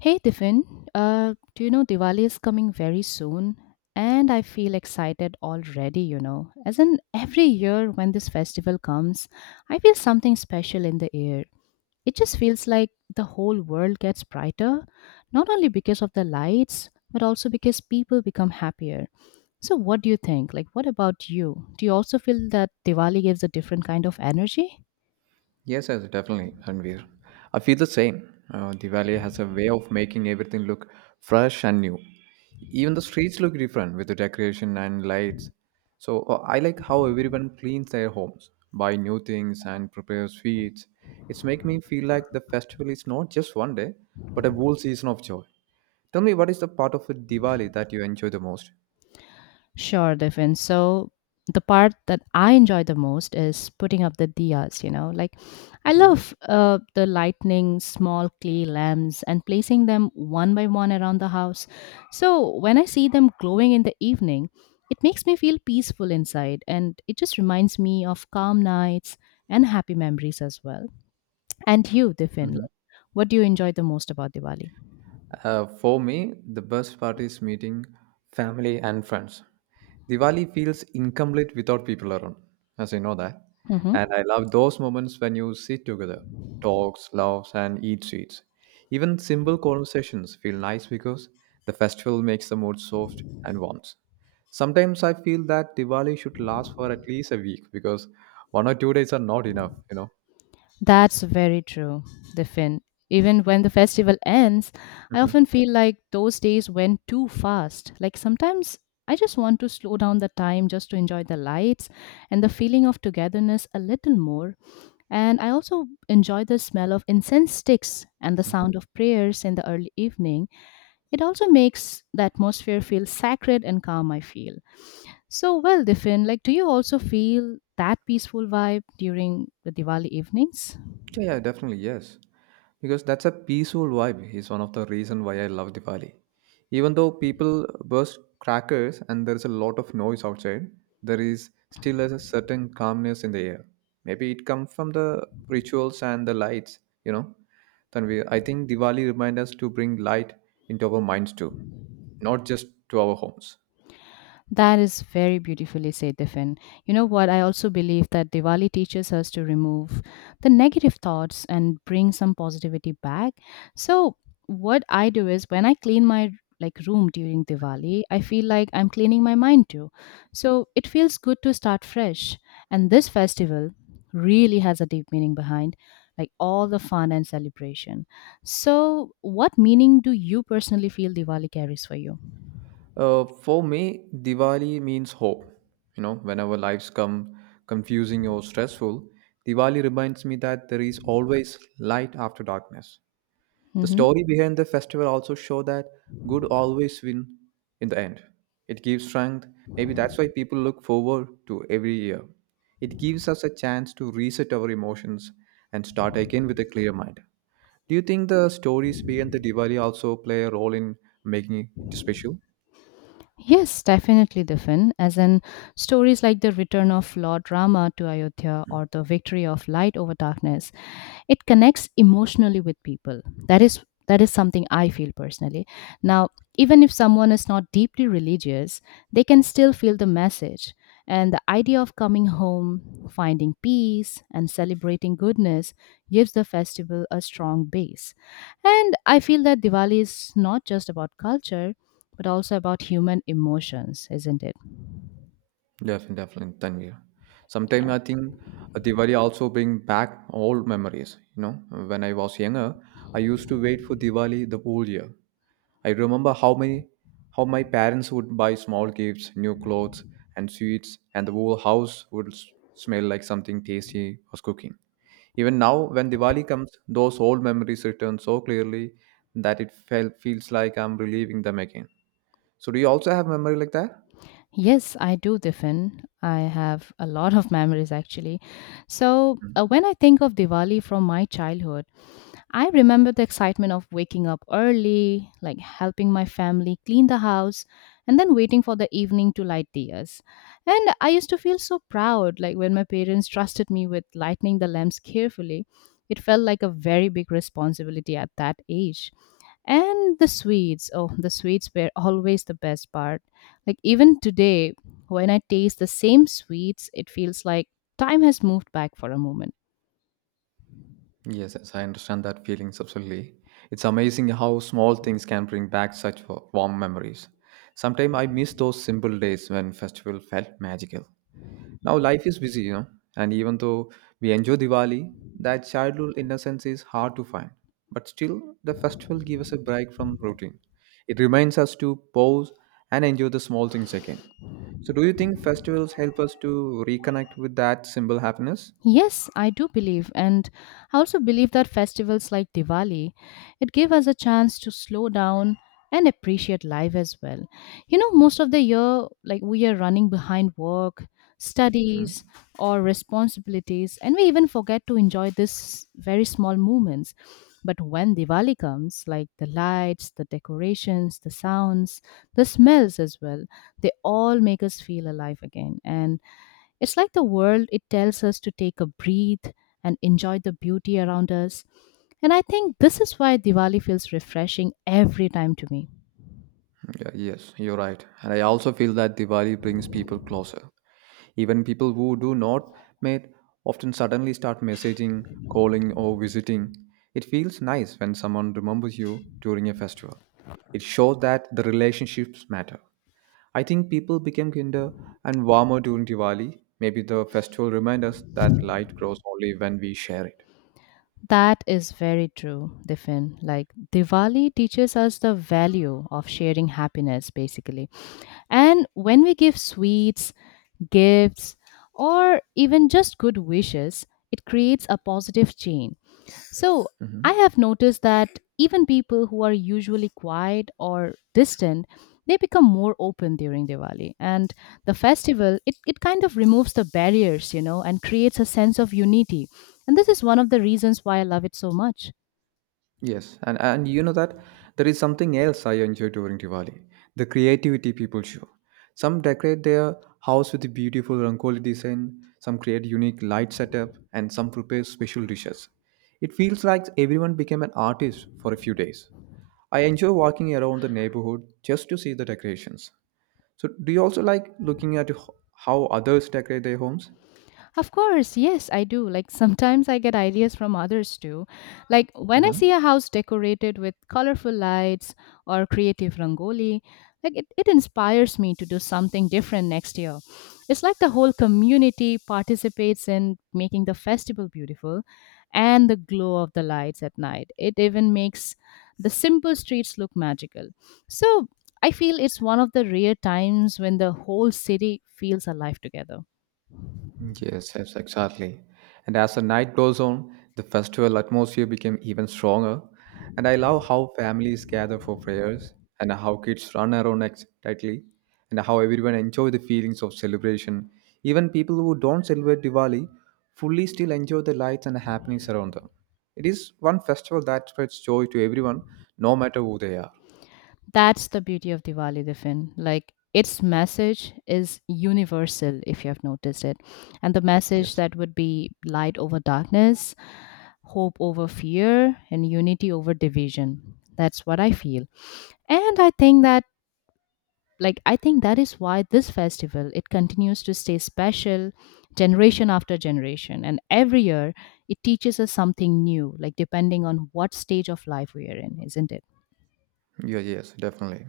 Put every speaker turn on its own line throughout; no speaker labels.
Hey Tiffin, do you know Diwali is coming very soon? And I feel excited already, you know. As in, every year when this festival comes, I feel something special in the air. It just feels like the whole world gets brighter, not only because of the lights, but also because people become happier. So, what do you think? Like, what about you? Do you also feel that Diwali gives a different kind of energy?
Yes, yes, definitely, Ranveer. I feel the same. Diwali has a way of making everything look fresh and new. Even the streets look different with the decoration and lights. So I like how everyone cleans their homes, buy new things, and prepares sweets. It's make me feel like the festival is not just one day, but a whole season of joy. Tell me, what is the part of Diwali that you enjoy the most?
Sure, Devin. So the part that I enjoy the most is putting up the diyas, you know. Like I love the lightning, small clay lamps and placing them one by one around the house. So when I see them glowing in the evening, it makes me feel peaceful inside, and it just reminds me of calm nights and happy memories as well. And you, Devin,
Hmm.
what do you enjoy the most about Diwali?
For me, the best part is meeting family and friends. Diwali feels incomplete without people around, as I know that.
Mm-hmm.
And I love those moments when you sit together, talks, laughs, and eat sweets. Even simple conversations feel nice because the festival makes the mood soft and warm. Sometimes I feel that Diwali should last for at least a week because 1 or 2 days are not enough.
That's very true, Diffin. Even when the festival ends, I often feel like those days went too fast. Like sometimes I just want to slow down the time just to enjoy the lights and the feeling of togetherness a little more. And I also enjoy the smell of incense sticks and the
Mhm.
sound of prayers in the early evening. It also makes the atmosphere feel sacred and calm, I feel. So, well, Diffin, like, do you also feel that peaceful vibe during the Diwali evenings?
Yeah, yeah, definitely, yes. Because that's a peaceful vibe is one of the reason why I love Diwali. Even though people burst crackers and there's a lot of noise outside, there is still a certain calmness in the air. Maybe it comes from the rituals and the lights, you know. Then I think Diwali reminds us to bring light into our minds too, not just to our homes.
That is very beautifully said, Diffin. You know what? I also believe that Diwali teaches us to remove the negative thoughts and bring some positivity back. So, what I do is when I clean my like room during Diwali, I feel like I'm cleaning my mind too. So, it feels good to start fresh. And this festival really has a deep meaning behind like all the fun and celebration. So, what meaning do you personally feel Diwali carries for you?
For me, Diwali means hope. Whenever lives come confusing or stressful, Diwali reminds me that there is always light after darkness. The
Mhm.
story behind the festival also show that good always win in the end. It gives strength. Maybe that's why people look forward to every year. It gives us a chance to reset our emotions and start again with a clear mind. Do you think the stories behind the Diwali also play a role in making it special?
Yes, definitely, Diffin. As in stories like the return of Lord Rama to Ayodhya
Hmm.
or the victory of light over darkness, it connects emotionally with people. That is something I feel personally. Now, even if someone is not deeply religious, they can still feel the message. And the idea of coming home, finding peace, and celebrating goodness gives the festival a strong base. And I feel that Diwali is not just about culture, but also about human emotions, isn't it?
Definitely, definitely, Tanvir. Sometimes
Yeah.
I think Diwali also bring back old memories. When I was younger, I used to wait for Diwali the whole year. I remember how my parents would buy small gifts, new clothes and sweets, and the whole house would smell like something tasty was cooking. Even now, when Diwali comes, those old memories return so clearly that it felt feels like I'm reliving them again. So, do you also have memory like that?
Yes, I do, Diffin. I have a lot of memories actually. So, when I think of Diwali from my childhood, I remember the excitement of waking up early, like helping my family clean the house, and then waiting for the evening to light diyas. And I used to feel so proud, like when my parents trusted me with lighting the lamps carefully. It felt like a very big responsibility at that age. And the sweets, oh, the sweets were always the best part, like even today, when I taste the same sweets, it feels like time has moved back for a moment.
Yes, yes, I understand that feeling absolutely. It's amazing how small things can bring back such warm memories. Sometimes I miss those simple days when festival felt magical. Now life is busy, and even though we enjoy Diwali, that childhood innocence is hard to find. But still, the festival gives us a break from routine. It reminds us to pause and enjoy the small things again. So, do you think festivals help us to reconnect with that simple happiness?
Yes, I do believe, and I also believe that festivals like Diwali, it give us a chance to slow down and appreciate life as well. You know, most of the year, like we are running behind work, studies,
Mhm.
or responsibilities, and we even forget to enjoy these very small moments. But when Diwali comes, like the lights, the decorations, the sounds, the smells as well, they all make us feel alive again. And it's like the world, it tells us to take a breath and enjoy the beauty around us. And I think this is why Diwali feels refreshing every time to me.
Yeah, yes, you're right. And I also feel that Diwali brings people closer. Even people who do not meet often suddenly start messaging, calling, or visiting. It feels nice when someone remembers you during a festival. It shows that the relationships matter. I think people become kinder and warmer during Diwali. Maybe the festival reminds us that light grows only when we share it.
That is very true, Diffin. Like Diwali teaches us the value of sharing happiness, basically. And when we give sweets, gifts, or even just good wishes, it creates a positive chain. So I
Mhm.
have noticed that even people who are usually quiet or distant, they become more open during Diwali. And the festival, it kind of removes the barriers, you know, and creates a sense of unity. And this is one of the reasons why I love it so much.
Yes, and you know that there is something else I enjoy during Diwali, the creativity people show. Some decorate their house with beautiful Rangoli design, some create unique light setup, and some prepare special dishes. It feels like everyone became an artist for a few days. I enjoy walking around the neighborhood just to see the decorations. So, do you also like looking at how others decorate their homes?
Of course, yes, I do. Like sometimes I get ideas from others too. Like when I see a house decorated with colorful lights or creative rangoli, like it inspires me to do something different next year. It's like the whole community participates in making the festival beautiful, and the glow of the lights at night, it even makes the simple streets look magical. So I feel it's one of the rare times when the whole city feels alive together.
Yes, yes, exactly. And as the night goes on, the festival atmosphere became even stronger. And I love how families gather for prayers and how kids run around excitedly and how everyone enjoy the feelings of celebration. Even people who don't celebrate Diwali fully still enjoy the lights and happenings around them. It is one festival that spreads joy to everyone, no matter who they are.
That's the beauty of Diwali, Diffin. Like its message is universal, if you have noticed it. And the message
Yes.
that would be light over darkness, hope over fear, and unity over division. That's what I feel. And I think that is why this festival, it continues to stay special generation after generation, and every year it teaches us something new, like depending on what stage of life we are in, isn't it?
Yeah, yes, definitely.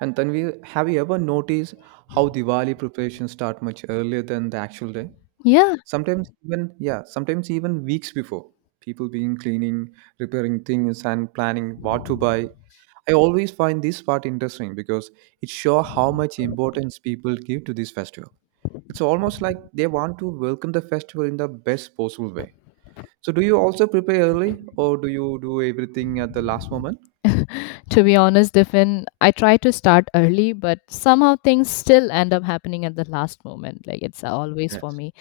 And then we have you ever noticed how Diwali preparations start much earlier than the actual day?
Yeah.
Sometimes even Yeah, sometimes even weeks before. People being cleaning, repairing things and planning what to buy. I always find this part interesting because it shows how much importance people give to this festival. It's almost like they want to welcome the festival in the best possible way. So do you also prepare early or do you do everything at the last moment?
To be honest, Diffin, I try to start early, but somehow things still end up happening at the last moment. Like it's always for
Yes.
me.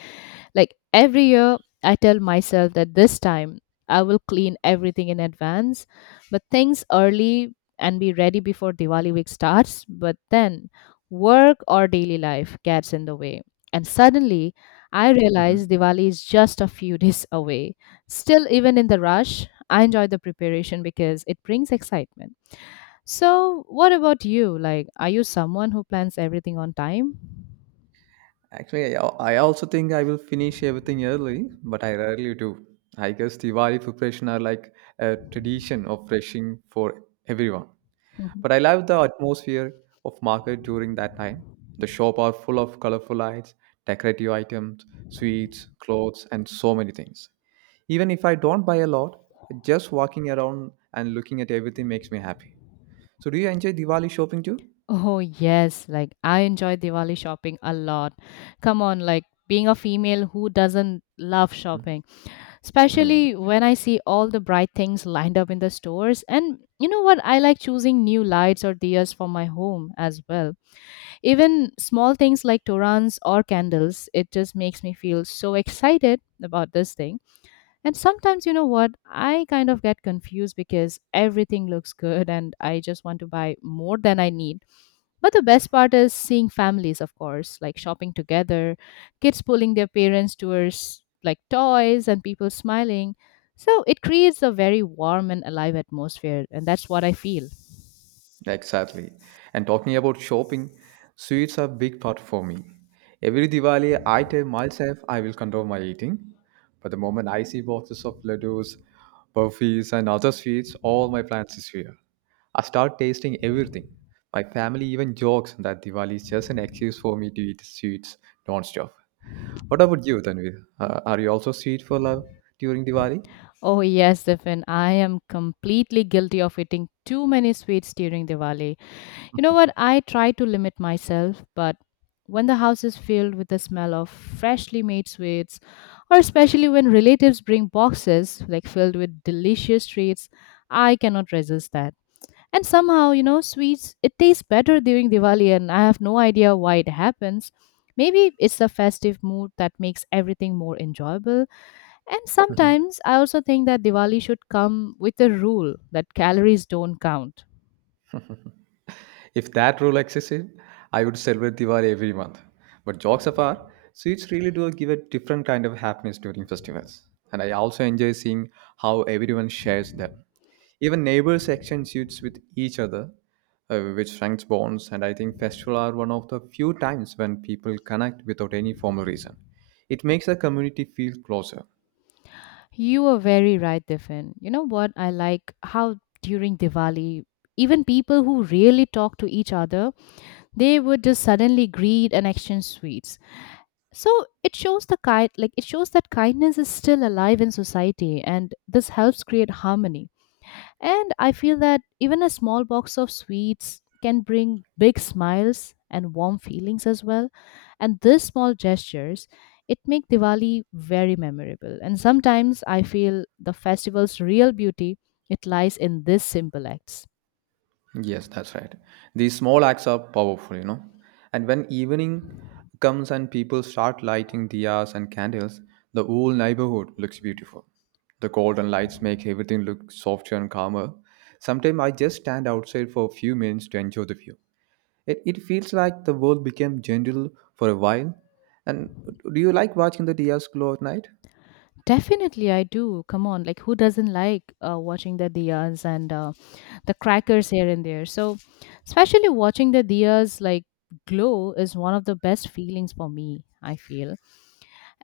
Like every year, I tell myself that this time I will clean everything in advance, but things early and be ready before Diwali week starts. But then work or daily life gets in the way. And suddenly, I realize Diwali is just a few days away. Still, even in the rush, I enjoy the preparation because it brings excitement. So, what about you? Like, are you someone who plans everything on time?
Actually, I also think I will finish everything early, but I rarely do. I guess Diwali preparation are like a tradition of refreshing for everyone.
Mhm.
But I love the atmosphere of market during that time. The shop are full of colorful lights, decorative items, sweets, clothes, and so many things. Even if I don't buy a lot, just walking around and looking at everything makes me happy. So, do you enjoy Diwali shopping too?
Oh, yes. Like, I enjoy Diwali shopping a lot. Come on, like, being a female who doesn't love shopping,
Mm.
especially
Yeah.
when I see all the bright things lined up in the stores. And you know what? I like choosing new lights or diyas for my home as well. Even small things like torans or candles, it just makes me feel so excited about this thing. And sometimes, you know what, I kind of get confused because everything looks good and I just want to buy more than I need. But the best part is seeing families, of course, like shopping together, kids pulling their parents towards like toys, and people smiling. So it creates a very warm and alive atmosphere, and that's what I feel.
Exactly. And talking about shopping, sweets are a big part for me. Every Diwali, I tell myself I will control my eating. But the moment I see boxes of ladoos, burfis, and other sweets, all my plans disappear. I start tasting everything. My family even jokes that Diwali is just an excuse for me to eat sweets non-stop. What about you, Tanvir? Are you also sweet for love during Diwali?
Oh, yes, Stefan, I am completely guilty of eating too many sweets during Diwali. You know what? I try to limit myself, but when the house is filled with the smell of freshly made sweets, or especially when relatives bring boxes like filled with delicious treats, I cannot resist that. And somehow, you know, sweets it tastes better during Diwali and I have no idea why it happens. Maybe it's the festive mood that makes everything more enjoyable. And sometimes I also think that Diwali should come with a rule that calories don't count.
If that rule existed, I would celebrate Diwali every month. But jokes apart, sweets really do give a different kind of happiness during festivals. And I also enjoy seeing how everyone shares them. Even neighbors exchange sweets with each other, which strengthens bonds. And I think festivals are one of the few times when people connect without any formal reason. It makes the community feel closer.
You are very right, Diffin. You know what? I like how during Diwali, even people who really talk to each other, they would just suddenly greet and exchange sweets. So it shows the kind, like it shows that kindness is still alive in society, and this helps create harmony. And I feel that even a small box of sweets can bring big smiles and warm feelings as well. And these small gestures, it make Diwali very memorable. And sometimes I feel the festival's real beauty, it lies in these simple acts.
Yes, that's right. These small acts are powerful. And when evening comes and people start lighting diyas and candles, the whole neighborhood looks beautiful. The golden lights make everything look softer and calmer. Sometimes I just stand outside for a few minutes to enjoy the view. It feels like the world became gentle for a while. And do you like watching the diyas glow at night?
Definitely, I do. Come on, like who doesn't like watching the diyas and the crackers here and there? So, especially watching the diyas like glow is one of the best feelings for me, I feel.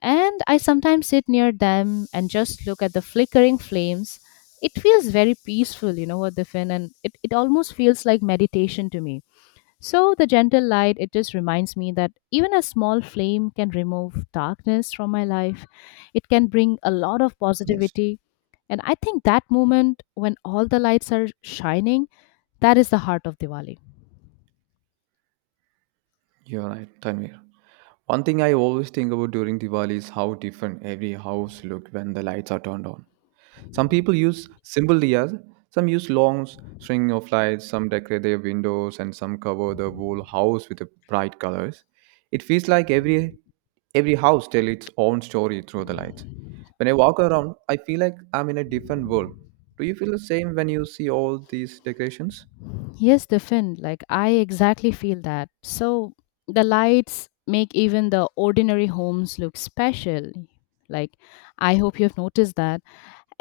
And I sometimes sit near them and just look at the flickering flames. It feels very peaceful, you know what, Diffin, and it almost feels like meditation to me. So the gentle light, it just reminds me that even a small flame can remove darkness from my life. It can bring a lot of
Yes,
positivity. And I think that moment when all the lights are shining, that is the heart of Diwali.
you're right, Tanvir. One thing I always think about during Diwali is how different every house looks when the lights are turned on. Some people use simple diyas, some use long string of lights, some decorate their windows, and some cover the whole house with the bright colors. It feels like every house tells its own story through the lights. When I walk around, I feel like I'm in a different world. Do you feel the same when you see all these decorations?
Yes, the like I exactly feel that. So the lights make even the ordinary homes look special. Like I hope you have noticed that.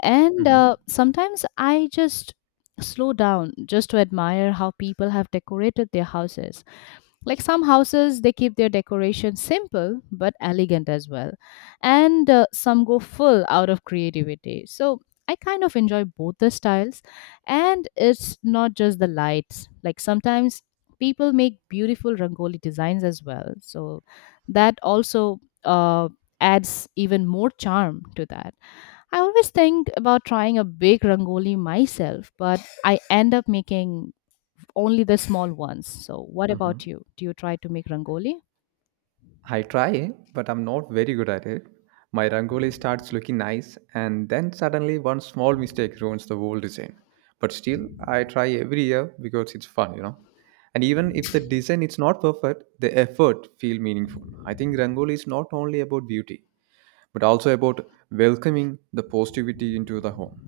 And
Mm-hmm.
sometimes I just slow down just to admire how people have decorated their houses. Like some houses, they keep their decoration simple but elegant as well. And some go full out of creativity. So I kind of enjoy both the styles. And it's not just the lights. Like sometimes people make beautiful rangoli designs as well. So that also adds even more charm to that. I always think about trying a big rangoli myself, but I end up making only the small ones. So, what
Mm-hmm.
about you? Do you try to make rangoli?
I try, but I'm not very good at it. My rangoli starts looking nice, and then suddenly one small mistake ruins the whole design. But still, I try every year because it's fun. And even if the design is not perfect, the effort feel meaningful. I think rangoli is not only about beauty, but also about welcoming the positivity into the home.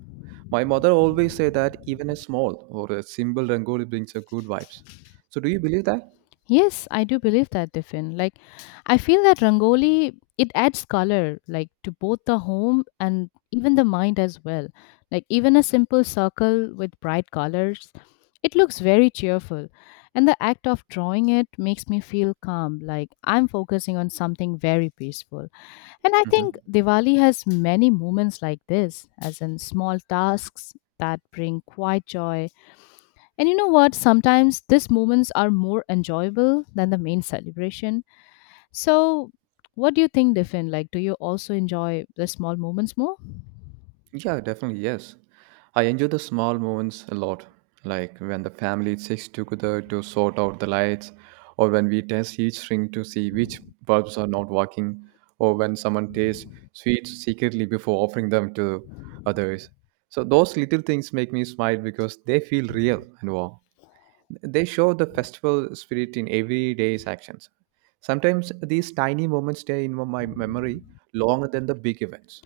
My mother always say that even a small or a simple rangoli brings a good vibes. So do you believe that?
Yes, I do believe that, Diffin. Like, I feel that rangoli it adds color, like to both the home and even the mind as well. Like even a simple circle with bright colors, it looks very cheerful. And the act of drawing it makes me feel calm, like I'm focusing on something very peaceful. And I think
Mhm.
Diwali has many moments like this, as in small tasks that bring quiet joy. And you know what? Sometimes these moments are more enjoyable than the main celebration. So, what do you think, Diffin? Like, do you also enjoy the small moments more?
Yeah, definitely, yes. I enjoy the small moments a lot, like when the family sits together to sort out the lights, or when we test each string to see which bulbs are not working, or when someone tastes sweets secretly before offering them to others. So those little things make me smile because they feel real and warm. They show the festival spirit in everyday's actions. Sometimes these tiny moments stay in my memory longer than the big events.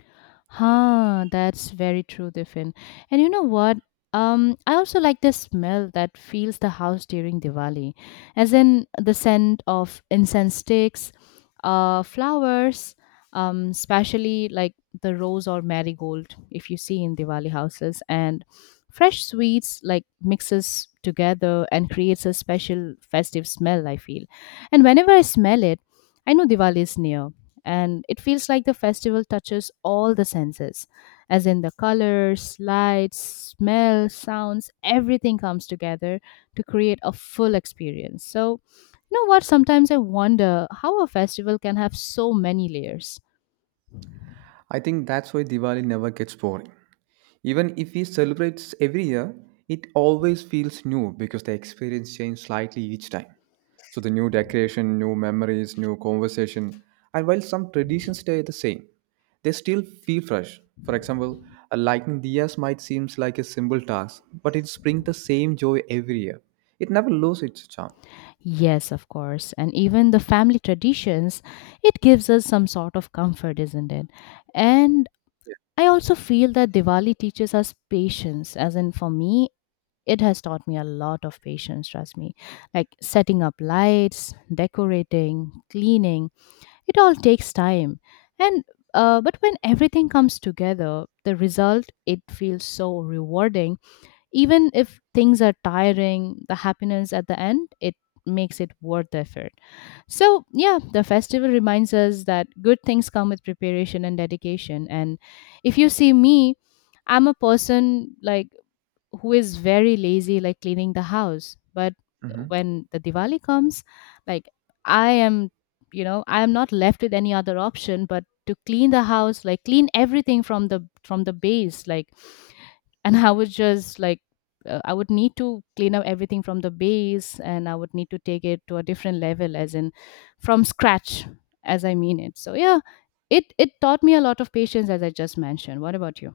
Huh, that's very true, Diffin. And you know what? I also like the smell that fills the house during Diwali, as in the scent of incense sticks, flowers, especially like the rose or marigold, if you see in Diwali houses, and fresh sweets like mixes together and creates a special festive smell, I feel. And whenever I smell it, I know Diwali is near, and it feels like the festival touches all the senses, as in the colors, lights, smell, sounds, everything comes together to create a full experience. So you know what, sometimes I wonder how a festival can have so many layers.
I think that's why Diwali never gets boring. Even if we celebrate every year, it always feels new because the experience changes slightly each time. So the new decoration, new memories, new conversation, and while some traditions stay the same, they still feel fresh. For example, a lighting diyas might seem like a simple task, but it brings the same joy every year. It never loses its charm.
Yes, of course, and even the family traditions, it gives us some sort of comfort, isn't it? And I also feel that Diwali teaches us patience, as in for me, it has taught me a lot of patience, trust me. Like setting up lights, decorating, cleaning, it all takes time. And but when everything comes together, the result, it feels so rewarding. Even if things are tiring, the happiness at the end, it makes it worth the effort. So yeah, the festival reminds us that good things come with preparation and dedication. And if you see me, I'm a person like who is very lazy like cleaning the house, but
Mhm.
when the Diwali comes, like I am, you know, I am not left with any other option but to clean the house, like clean everything from the base, like and I would just like, I would need to clean up everything from the base, and I would need to take it to a different level, as in from scratch, as I mean it. So yeah, it taught me a lot of patience, as I just mentioned. What about you?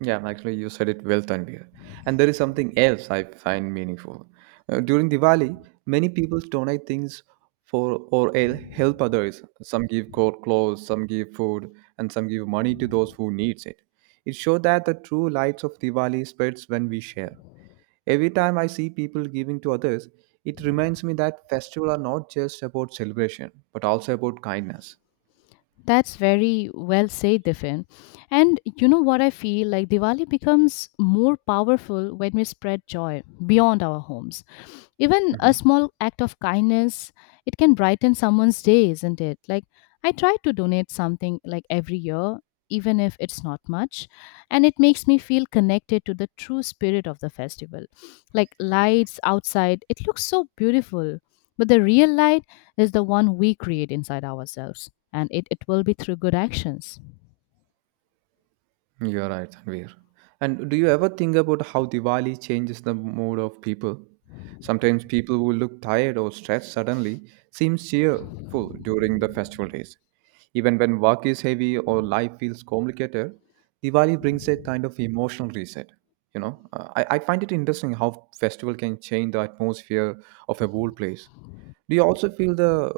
Yeah, actually, you said it well, Tanvir. And there is something else I find meaningful. During Diwali, many people donate things for or help others. Some give clothes, some give food, and some give money to those who needs it. It shows that the true lights of Diwali spreads when we share. Every time I see people giving to others, it reminds me that festivals are not just about celebration, but also about kindness.
That's very well said, Diffin. And you know what, I feel like Diwali becomes more powerful when we spread joy beyond our homes. Even a
Mhm.
small act of kindness, it can brighten someone's day, isn't it? Like I try to donate something like every year, even if it's not much, and it makes me feel connected to the true spirit of the festival. Like lights outside, it looks so beautiful, but the real light is the one we create inside ourselves, and it will be through good actions.
You are right, Tanvir. And do you ever think about how Diwali changes the mood of people? Sometimes people who look tired or stressed suddenly seem cheerful during the festival days. Even when work is heavy or life feels complicated, Diwali brings a kind of emotional reset. I find it interesting how festival can change the atmosphere of a whole place. Do you also feel the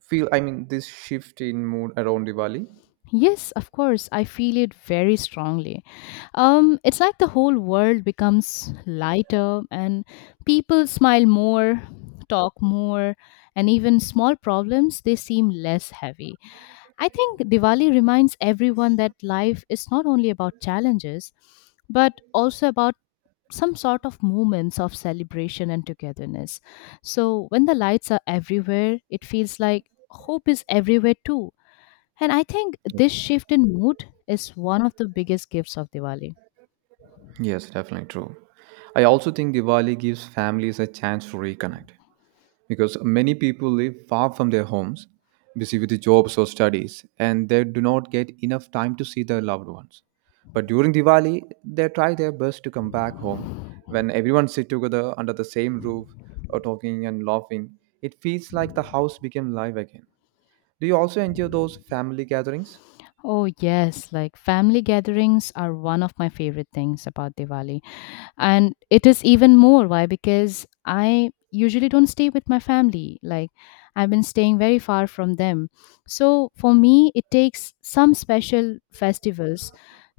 feel? I mean, this shift in mood around Diwali?
Yes, of course. I feel it very strongly. It's like the whole world becomes lighter, and people smile more, talk more, and even small problems, they seem less heavy. I think Diwali reminds everyone that life is not only about challenges, but also about some sort of moments of celebration and togetherness. So when the lights are everywhere, it feels like hope is everywhere too, and I think this shift in mood is one of the biggest gifts of Diwali.
Yes, definitely true. I also think Diwali gives families a chance to reconnect because many people live far from their homes, busy with jobs or studies, and they do not get enough time to see their loved ones. But during Diwali, they try their best to come back home. When everyone sits together under the same roof or talking and laughing, it feels like the house became live again. Do you also enjoy those family gatherings?
Oh, yes, like family gatherings are one of my favorite things about Diwali. And it is even more. Why? Because I usually don't stay with my family. Like, I've been staying very far from them. So, for me, it takes some special festivals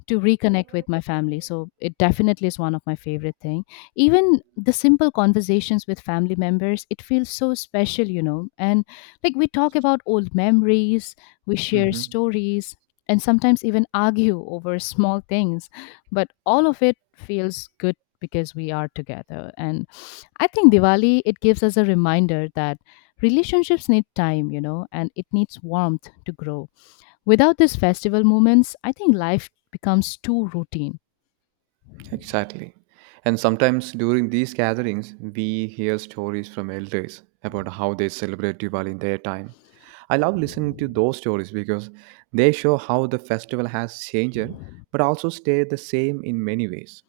to reconnect with my family. So it definitely is one of my favorite thing. Even the simple conversations with family members, it feels so special, you know. And like we talk about old memories, we share
Hmm.
stories, and sometimes even argue over small things, but all of it feels good because we are together. And I think Diwali, it gives us a reminder that relationships need time, you know, and it needs warmth to grow. Without these festival moments, I think life becomes too routine.
Exactly. And sometimes during these gatherings, we hear stories from elders about how they celebrate Diwali in their time. I love listening to those stories because they show how the festival has changed but also stayed the same in many ways.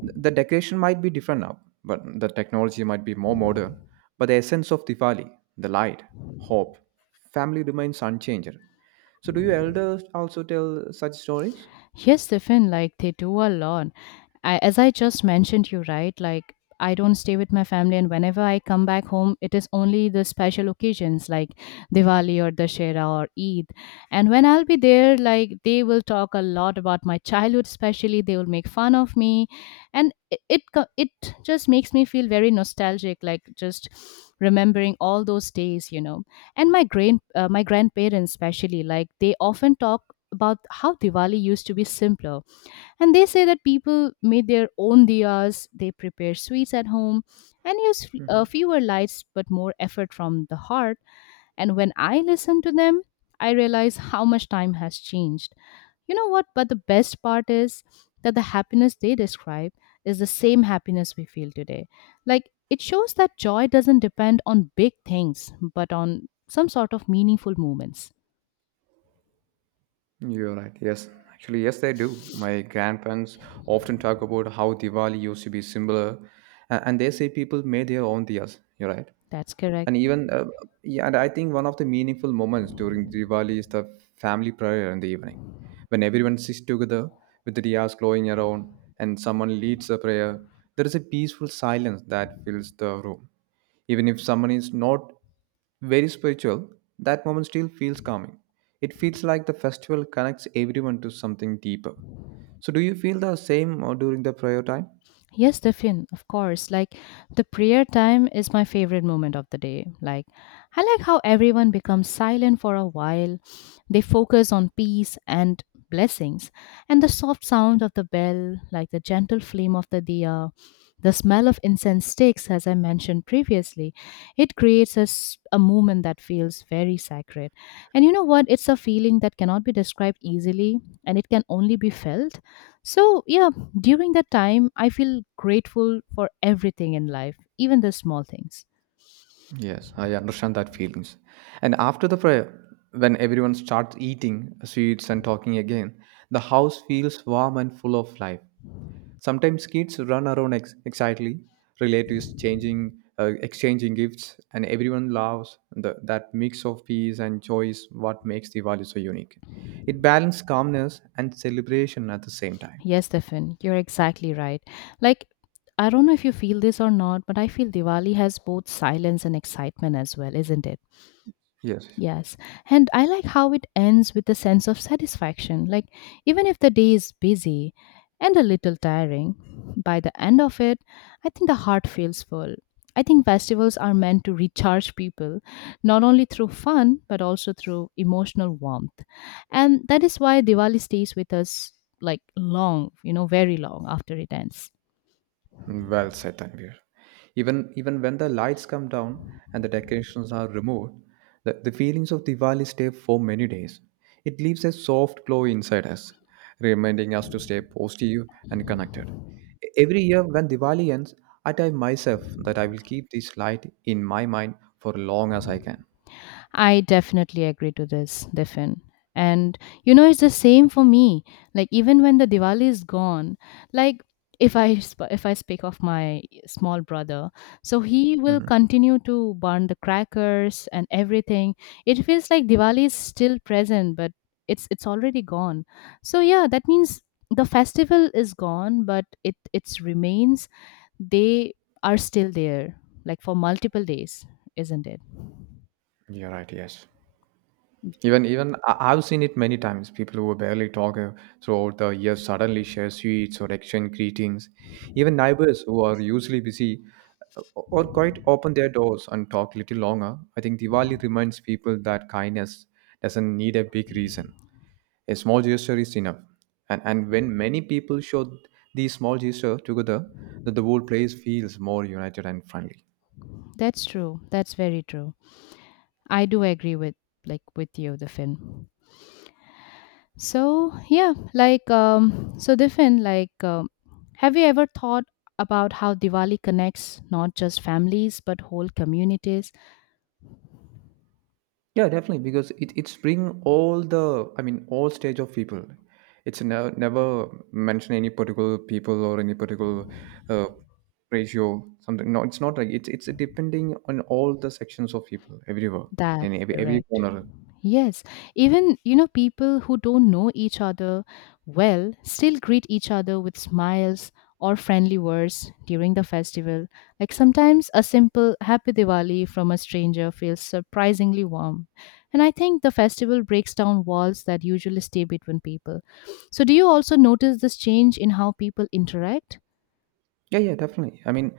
The decoration might be different now, but the technology might be more modern, but the essence of Diwali, the light, hope, family remains unchanged. So do you elders also tell such stories?
Yes, Stefan, like they do a lot. I, as I just mentioned, you right, like I don't stay with my family, and whenever I come back home, it is only the special occasions like Diwali or Dashera or Eid. And when I'll be there, like they will talk a lot about my childhood, especially they will make fun of me, and it just makes me feel very nostalgic, like just remembering all those days, you know. And my grandparents especially, like they often talk about how Diwali used to be simpler, and they say that people made their own diyas, they prepare sweets at home, and use
Mhm.
fewer lights but more effort from the heart. And when I listen to them, I realize how much time has changed. You know what? But the best part is that the happiness they describe is the same happiness we feel today. Like it shows that joy doesn't depend on big things, but on some sort of meaningful moments.
You're right. Yes. Actually, yes, they do. My grandparents often talk about how Diwali used to be similar, and they say people made their own diyas. You're right.
That's correct.
And even yeah, and I think one of the meaningful moments during Diwali is the family prayer in the evening, when everyone sits together with the diyas glowing around and someone leads the prayer. There is a peaceful silence that fills the room, even if someone is not very spiritual. That moment still feels calming. It feels like the festival connects everyone to something deeper. So, do you feel the same during the prayer time?
Yes, Tiffin, of course. Like the prayer time is my favorite moment of the day. Like I like how everyone becomes silent for a while. They focus on peace and blessings. And the soft sound of the bell, like the gentle flame of the diya, the smell of incense sticks, as I mentioned previously, it creates a, a moment that feels very sacred. And you know what? It's a feeling that cannot be described easily, and it can only be felt. So, yeah, during that time, I feel grateful for everything in life, even the small things.
Yes, I understand that feelings. And after the prayer, when everyone starts eating sweets and talking again, the house feels warm and full of life. Sometimes kids run around excitedly, relatives exchanging gifts, and everyone loves that mix of peace and joy is what makes Diwali so unique. It balances calmness and celebration at the same time.
Yes, Stefan, you're exactly right. Like, I don't know if you feel this or not, but I feel Diwali has both silence and excitement as well, isn't it?
Yes,
Yes. And I like how it ends with a sense of satisfaction. Like, even if the day is busy and a little tiring, by the end of it, I think the heart feels full. I think festivals are meant to recharge people, not only through fun, but also through emotional warmth. And that is why Diwali stays with us like long, you know, very long after it ends.
well said, Tanvir. Even when the lights come down and the decorations are removed, the feelings of Diwali stay for many days. It leaves a soft glow inside us, reminding us to stay positive and connected. Every year when Diwali ends, I tell myself that I will keep this light in my mind for long as I can.
I definitely agree to this, Diffin. And you know, it's the same for me. Like even when the Diwali is gone, like if I speak of my small brother, so he will
Mhm.
continue to burn the crackers and everything. It feels like Diwali is still present, but it's already gone. So yeah, that means the festival is gone, but it its remains, they are still there, like for multiple days, isn't it?
You're right, yes. Even I've seen it many times. People who barely talk throughout the year suddenly share sweets or exchange greetings. Even neighbors who are usually busy uh, or quite open their doors and talk little longer. I think Diwali reminds people that kindness doesn't need a big reason. A small gesture is enough. And when many people show these small gesture together, that the whole place feels more united and friendly.
That's true. That's very true. I do agree with, like with you, the Finn. So yeah, like so the Finn, like have you ever thought about how Diwali connects not just families but whole communities?
Yeah, definitely, because it's bring all the I mean all stage of people. It's never mention any particular people or any particular uh, ratio something. No, it's not like it's depending on all the sections of people everywhere
That's
in every
correct.
corner.
Yes, even you know, people who don't know each other well still greet each other with smiles or friendly words during the festival. Like sometimes a simple happy Diwali from a stranger feels surprisingly warm. And I think the festival breaks down walls that usually stay between people. So do you also notice this change in how people interact?
Yeah, yeah, definitely. I mean,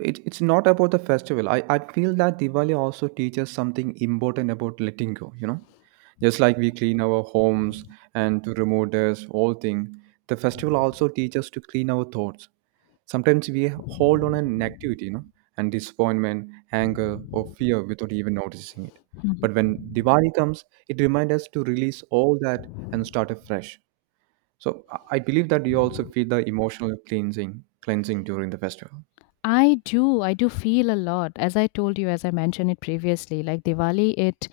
it's not about the festival. I feel that Diwali also teaches something important about letting go, you know? Just like we clean our homes and to remove dust, all thing, the festival also teaches us to clean our thoughts. Sometimes we hold on a negativity, you know, and disappointment, anger, or fear without even noticing it.
Mhm.
But when Diwali comes, it reminds us to release all that and start afresh. So I believe that you also feel the emotional cleansing during the festival.
I do. I do feel a lot. As I told you, as I mentioned it previously, like Diwali, it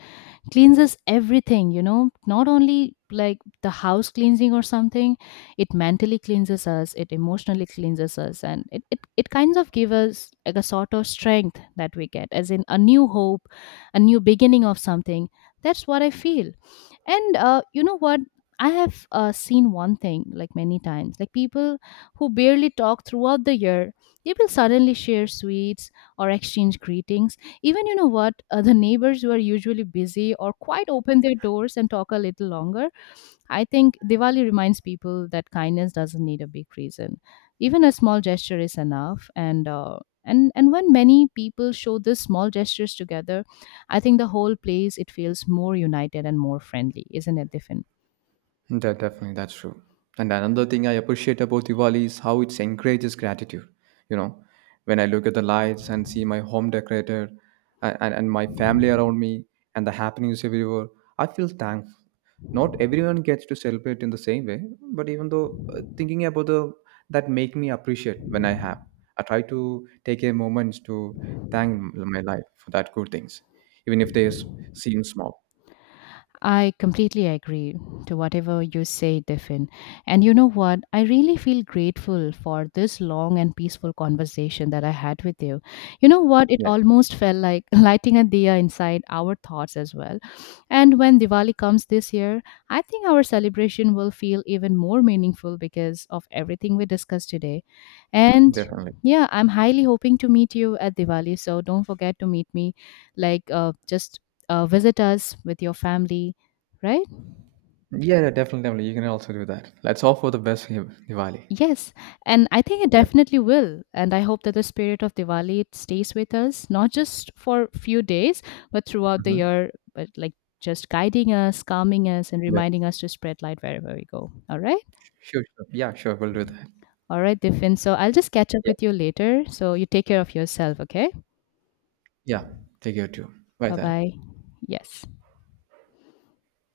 cleanses everything, you know, not only like the house cleansing or something. It mentally cleanses us, it emotionally cleanses us, and it kind of gives us like a sort of strength that we get, as in a new hope, a new beginning of something. That's what I feel. And you know what, I have seen one thing like many times, like people who barely talk throughout the year, they will suddenly share sweets or exchange greetings. Even you know what, the neighbors who are usually busy or quite open their doors and talk a little longer. I think Diwali reminds people that kindness doesn't need a big reason. Even a small gesture is enough. And when many people show these small gestures together, I think the whole place it feels more united and more friendly, isn't it, Diffin?
Definitely, that's true. And another thing I appreciate about Diwali is how it encourages gratitude. You know, when I look at the lights and see my home decorated and, and my family around me and the happenings everywhere, I feel thankful. Not everyone gets to celebrate in the same way, but even though thinking about the that make me appreciate when I have. I try to take a moment to thank my life for that good things, even if they seem small.
I completely agree to whatever you say, Tiffin. And you know what? I really feel grateful for this long and peaceful conversation that I had with you. You know what? It
Yes,
almost felt like lighting a diya inside our thoughts as well. And when Diwali comes this year, I think our celebration will feel even more meaningful because of everything we discussed today. And
definitely.
yeah, I'm highly hoping to meet you at Diwali. So don't forget to meet me, like just visit us with your family, right?
Yeah, yeah, definitely, definitely. You can also do that. Let's all for the best Diwali.
Yes, and I think it
Yeah.
definitely will. And I hope that the spirit of Diwali it stays with us, not just for few days, but throughout the
Hmm.
year, but like just guiding us, calming us, and
Yeah.
reminding us to spread light wherever we go. All right?
Sure, sure. Yeah, sure. We'll do that.
All right, Diffin. So I'll just catch up
Yeah.
with you later. So you take care of yourself, okay?
Yeah. Take care too. Bye
Bye
then.
bye. Yes.